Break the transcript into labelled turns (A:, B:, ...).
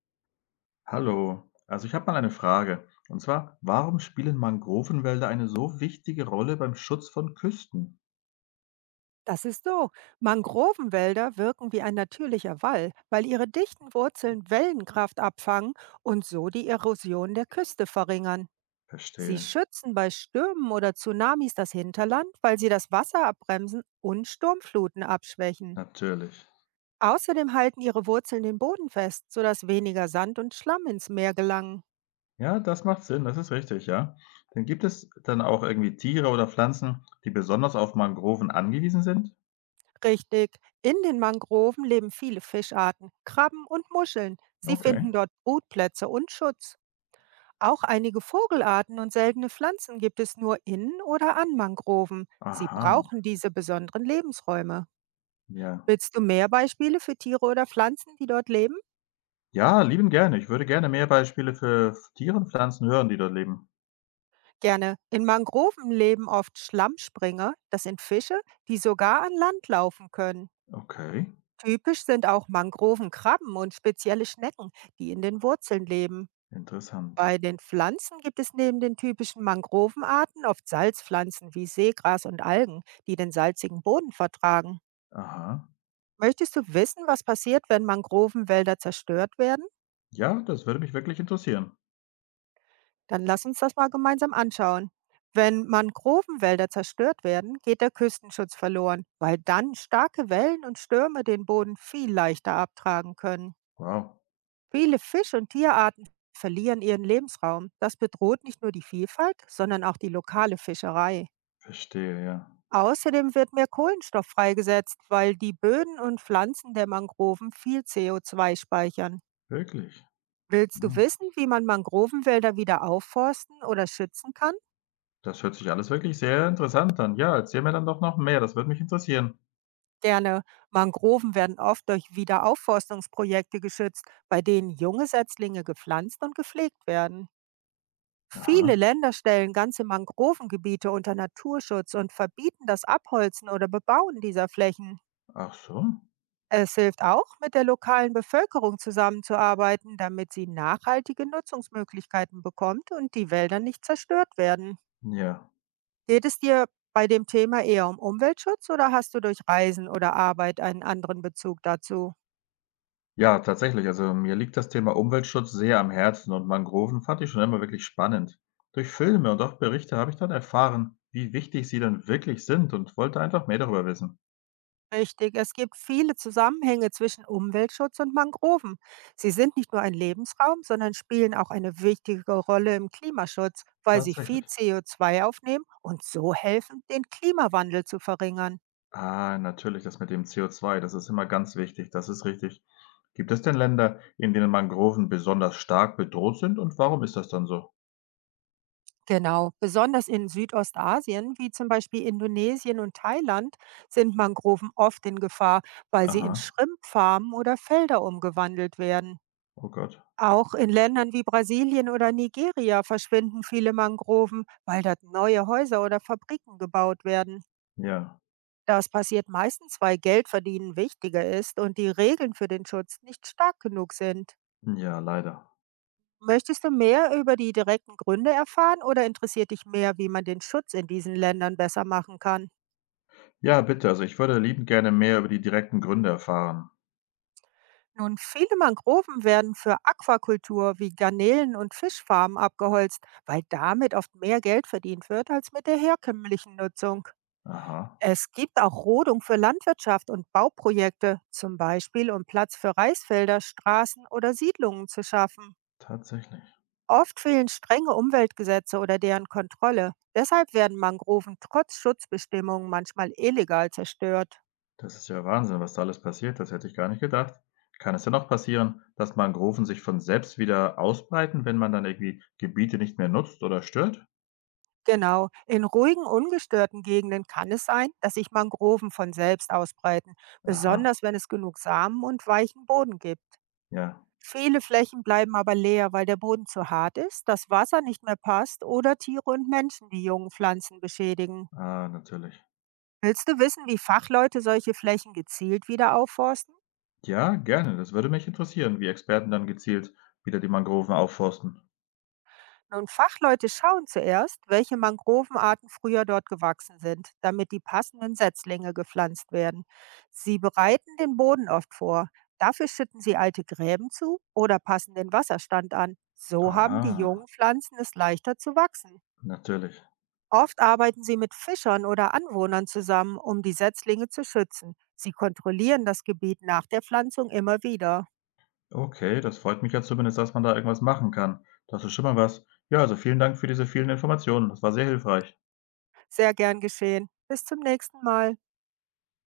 A: Hallo, also ich habe mal eine Frage. Und zwar, warum spielen Mangrovenwälder eine so wichtige Rolle beim Schutz von Küsten?
B: Das ist so. Mangrovenwälder wirken wie ein natürlicher Wall, weil ihre dichten Wurzeln Wellenkraft abfangen und so die Erosion der Küste verringern. Sie
A: Verstehe,
B: schützen bei Stürmen oder Tsunamis das Hinterland, weil sie das Wasser abbremsen und Sturmfluten abschwächen.
A: natürlich.
B: Außerdem halten ihre Wurzeln den Boden fest, sodass weniger Sand und Schlamm ins Meer gelangen.
A: Ja, das macht Sinn, das ist richtig, ja. Denn gibt es dann auch irgendwie Tiere oder Pflanzen, die besonders auf Mangroven angewiesen sind?
B: Richtig, in den Mangroven leben viele Fischarten, Krabben und Muscheln. Sie
A: Okay.
B: finden dort Brutplätze und Schutz. Auch einige Vogelarten und seltene Pflanzen gibt es nur in oder an Mangroven. Sie
A: Aha,
B: brauchen diese besonderen Lebensräume.
A: ja.
B: Willst du mehr Beispiele für Tiere oder Pflanzen, die dort leben?
A: Ja, lieben gerne. Ich würde gerne mehr Beispiele für Tiere und Pflanzen hören, die dort leben.
B: Gerne. In Mangroven leben oft Schlammspringer, das sind Fische, die sogar an Land laufen können.
A: Okay,
B: Typisch sind auch Mangrovenkrabben und spezielle Schnecken, die in den Wurzeln leben.
A: interessant.
B: Bei den Pflanzen gibt es neben den typischen Mangrovenarten oft Salzpflanzen wie Seegras und Algen, die den salzigen Boden vertragen.
A: Aha.
B: Möchtest du wissen, was passiert, wenn Mangrovenwälder zerstört werden?
A: Ja, das würde mich wirklich interessieren.
B: Dann lass uns das mal gemeinsam anschauen. Wenn Mangrovenwälder zerstört werden, geht der Küstenschutz verloren, weil dann starke Wellen und Stürme den Boden viel leichter abtragen können.
A: Wow,
B: Viele Fisch- und Tierarten verlieren ihren Lebensraum. Das bedroht nicht nur die Vielfalt, sondern auch die lokale Fischerei.
A: verstehe, ja.
B: Außerdem wird mehr Kohlenstoff freigesetzt, weil die Böden und Pflanzen der Mangroven viel CO2 speichern.
A: Wirklich.
B: Willst du
A: Ah,
B: wissen, wie man Mangrovenwälder wieder aufforsten oder schützen kann?
A: das hört sich alles wirklich sehr interessant an. Ja, erzähl mir dann doch noch mehr, das würde mich interessieren.
B: Gerne. Mangroven werden oft durch Wiederaufforstungsprojekte geschützt, bei denen junge Setzlinge gepflanzt und gepflegt werden. Viele
A: Aha,
B: Länder stellen ganze Mangrovengebiete unter Naturschutz und verbieten das Abholzen oder Bebauen dieser Flächen.
A: ach so,
B: Es hilft auch, mit der lokalen Bevölkerung zusammenzuarbeiten, damit sie nachhaltige Nutzungsmöglichkeiten bekommt und die Wälder nicht zerstört werden.
A: ja.
B: Geht es dir bei dem Thema eher um Umweltschutz oder hast du durch Reisen oder Arbeit einen anderen Bezug dazu?
A: Ja, tatsächlich, also mir liegt das Thema Umweltschutz sehr am Herzen und Mangroven fand ich schon immer wirklich spannend. Durch Filme und auch Berichte habe ich dann erfahren, wie wichtig sie dann wirklich sind und wollte einfach mehr darüber wissen.
B: Richtig, es gibt viele Zusammenhänge zwischen Umweltschutz und Mangroven. Sie sind nicht nur ein Lebensraum, sondern spielen auch eine wichtige Rolle im Klimaschutz, weil sie viel
A: Tatsächlich.
B: CO2 aufnehmen und so helfen, den Klimawandel zu verringern.
A: Ah, natürlich, das mit dem CO2, das ist immer ganz wichtig, das ist richtig. Gibt es denn Länder, in denen Mangroven besonders stark bedroht sind und warum ist das dann so?
B: Genau, besonders in Südostasien, wie zum Beispiel Indonesien und Thailand, sind Mangroven oft in Gefahr, weil sie in
A: Aha,
B: Schrimpfarmen oder Felder umgewandelt werden.
A: oh Gott.
B: Auch in Ländern wie Brasilien oder Nigeria verschwinden viele Mangroven, weil dort neue Häuser oder Fabriken gebaut werden.
A: Ja,
B: Das passiert meistens, weil Geldverdienen wichtiger ist und die Regeln für den Schutz nicht stark genug sind.
A: ja, leider.
B: Möchtest du mehr über die direkten Gründe erfahren oder interessiert dich mehr, wie man den Schutz in diesen Ländern besser machen kann?
A: Ja, bitte. Also, ich würde liebend gerne mehr über die direkten Gründe erfahren.
B: Nun, viele Mangroven werden für Aquakultur wie Garnelen und Fischfarmen abgeholzt, weil damit oft mehr Geld verdient wird als mit der herkömmlichen Nutzung.
A: Aha,
B: Es gibt auch Rodung für Landwirtschaft und Bauprojekte, zum Beispiel um Platz für Reisfelder, Straßen oder Siedlungen zu schaffen.
A: tatsächlich.
B: Oft fehlen strenge Umweltgesetze oder deren Kontrolle. Deshalb werden Mangroven trotz Schutzbestimmungen manchmal illegal zerstört.
A: Das ist ja Wahnsinn, was da alles passiert. Das hätte ich gar nicht gedacht. Kann es denn noch passieren, dass Mangroven sich von selbst wieder ausbreiten, wenn man dann irgendwie Gebiete nicht mehr nutzt oder stört?
B: Genau, in ruhigen, ungestörten Gegenden kann es sein, dass sich Mangroven von selbst ausbreiten,
A: Aha,
B: besonders wenn es genug Samen und weichen Boden gibt.
A: ja,
B: Viele Flächen bleiben aber leer, weil der Boden zu hart ist, das Wasser nicht mehr passt oder Tiere und Menschen die jungen Pflanzen beschädigen.
A: ah, natürlich.
B: Willst du wissen, wie Fachleute solche Flächen gezielt wieder aufforsten?
A: Ja, gerne. Das würde mich interessieren, wie Experten dann gezielt wieder die Mangroven aufforsten.
B: Nun, Fachleute schauen zuerst, welche Mangrovenarten früher dort gewachsen sind, damit die passenden Setzlinge gepflanzt werden. Sie bereiten den Boden oft vor. Dafür schütten sie alte Gräben zu oder passen den Wasserstand an. So haben
A: Aha,
B: die jungen Pflanzen es leichter zu wachsen.
A: natürlich.
B: Oft arbeiten sie mit Fischern oder Anwohnern zusammen, um die Setzlinge zu schützen. Sie kontrollieren das Gebiet nach der Pflanzung immer wieder.
A: Okay, das freut mich ja zumindest, dass man da irgendwas machen kann. Das ist schon mal was. Ja, also vielen Dank für diese vielen Informationen. Das war sehr hilfreich.
B: Sehr gern geschehen. Bis zum nächsten Mal.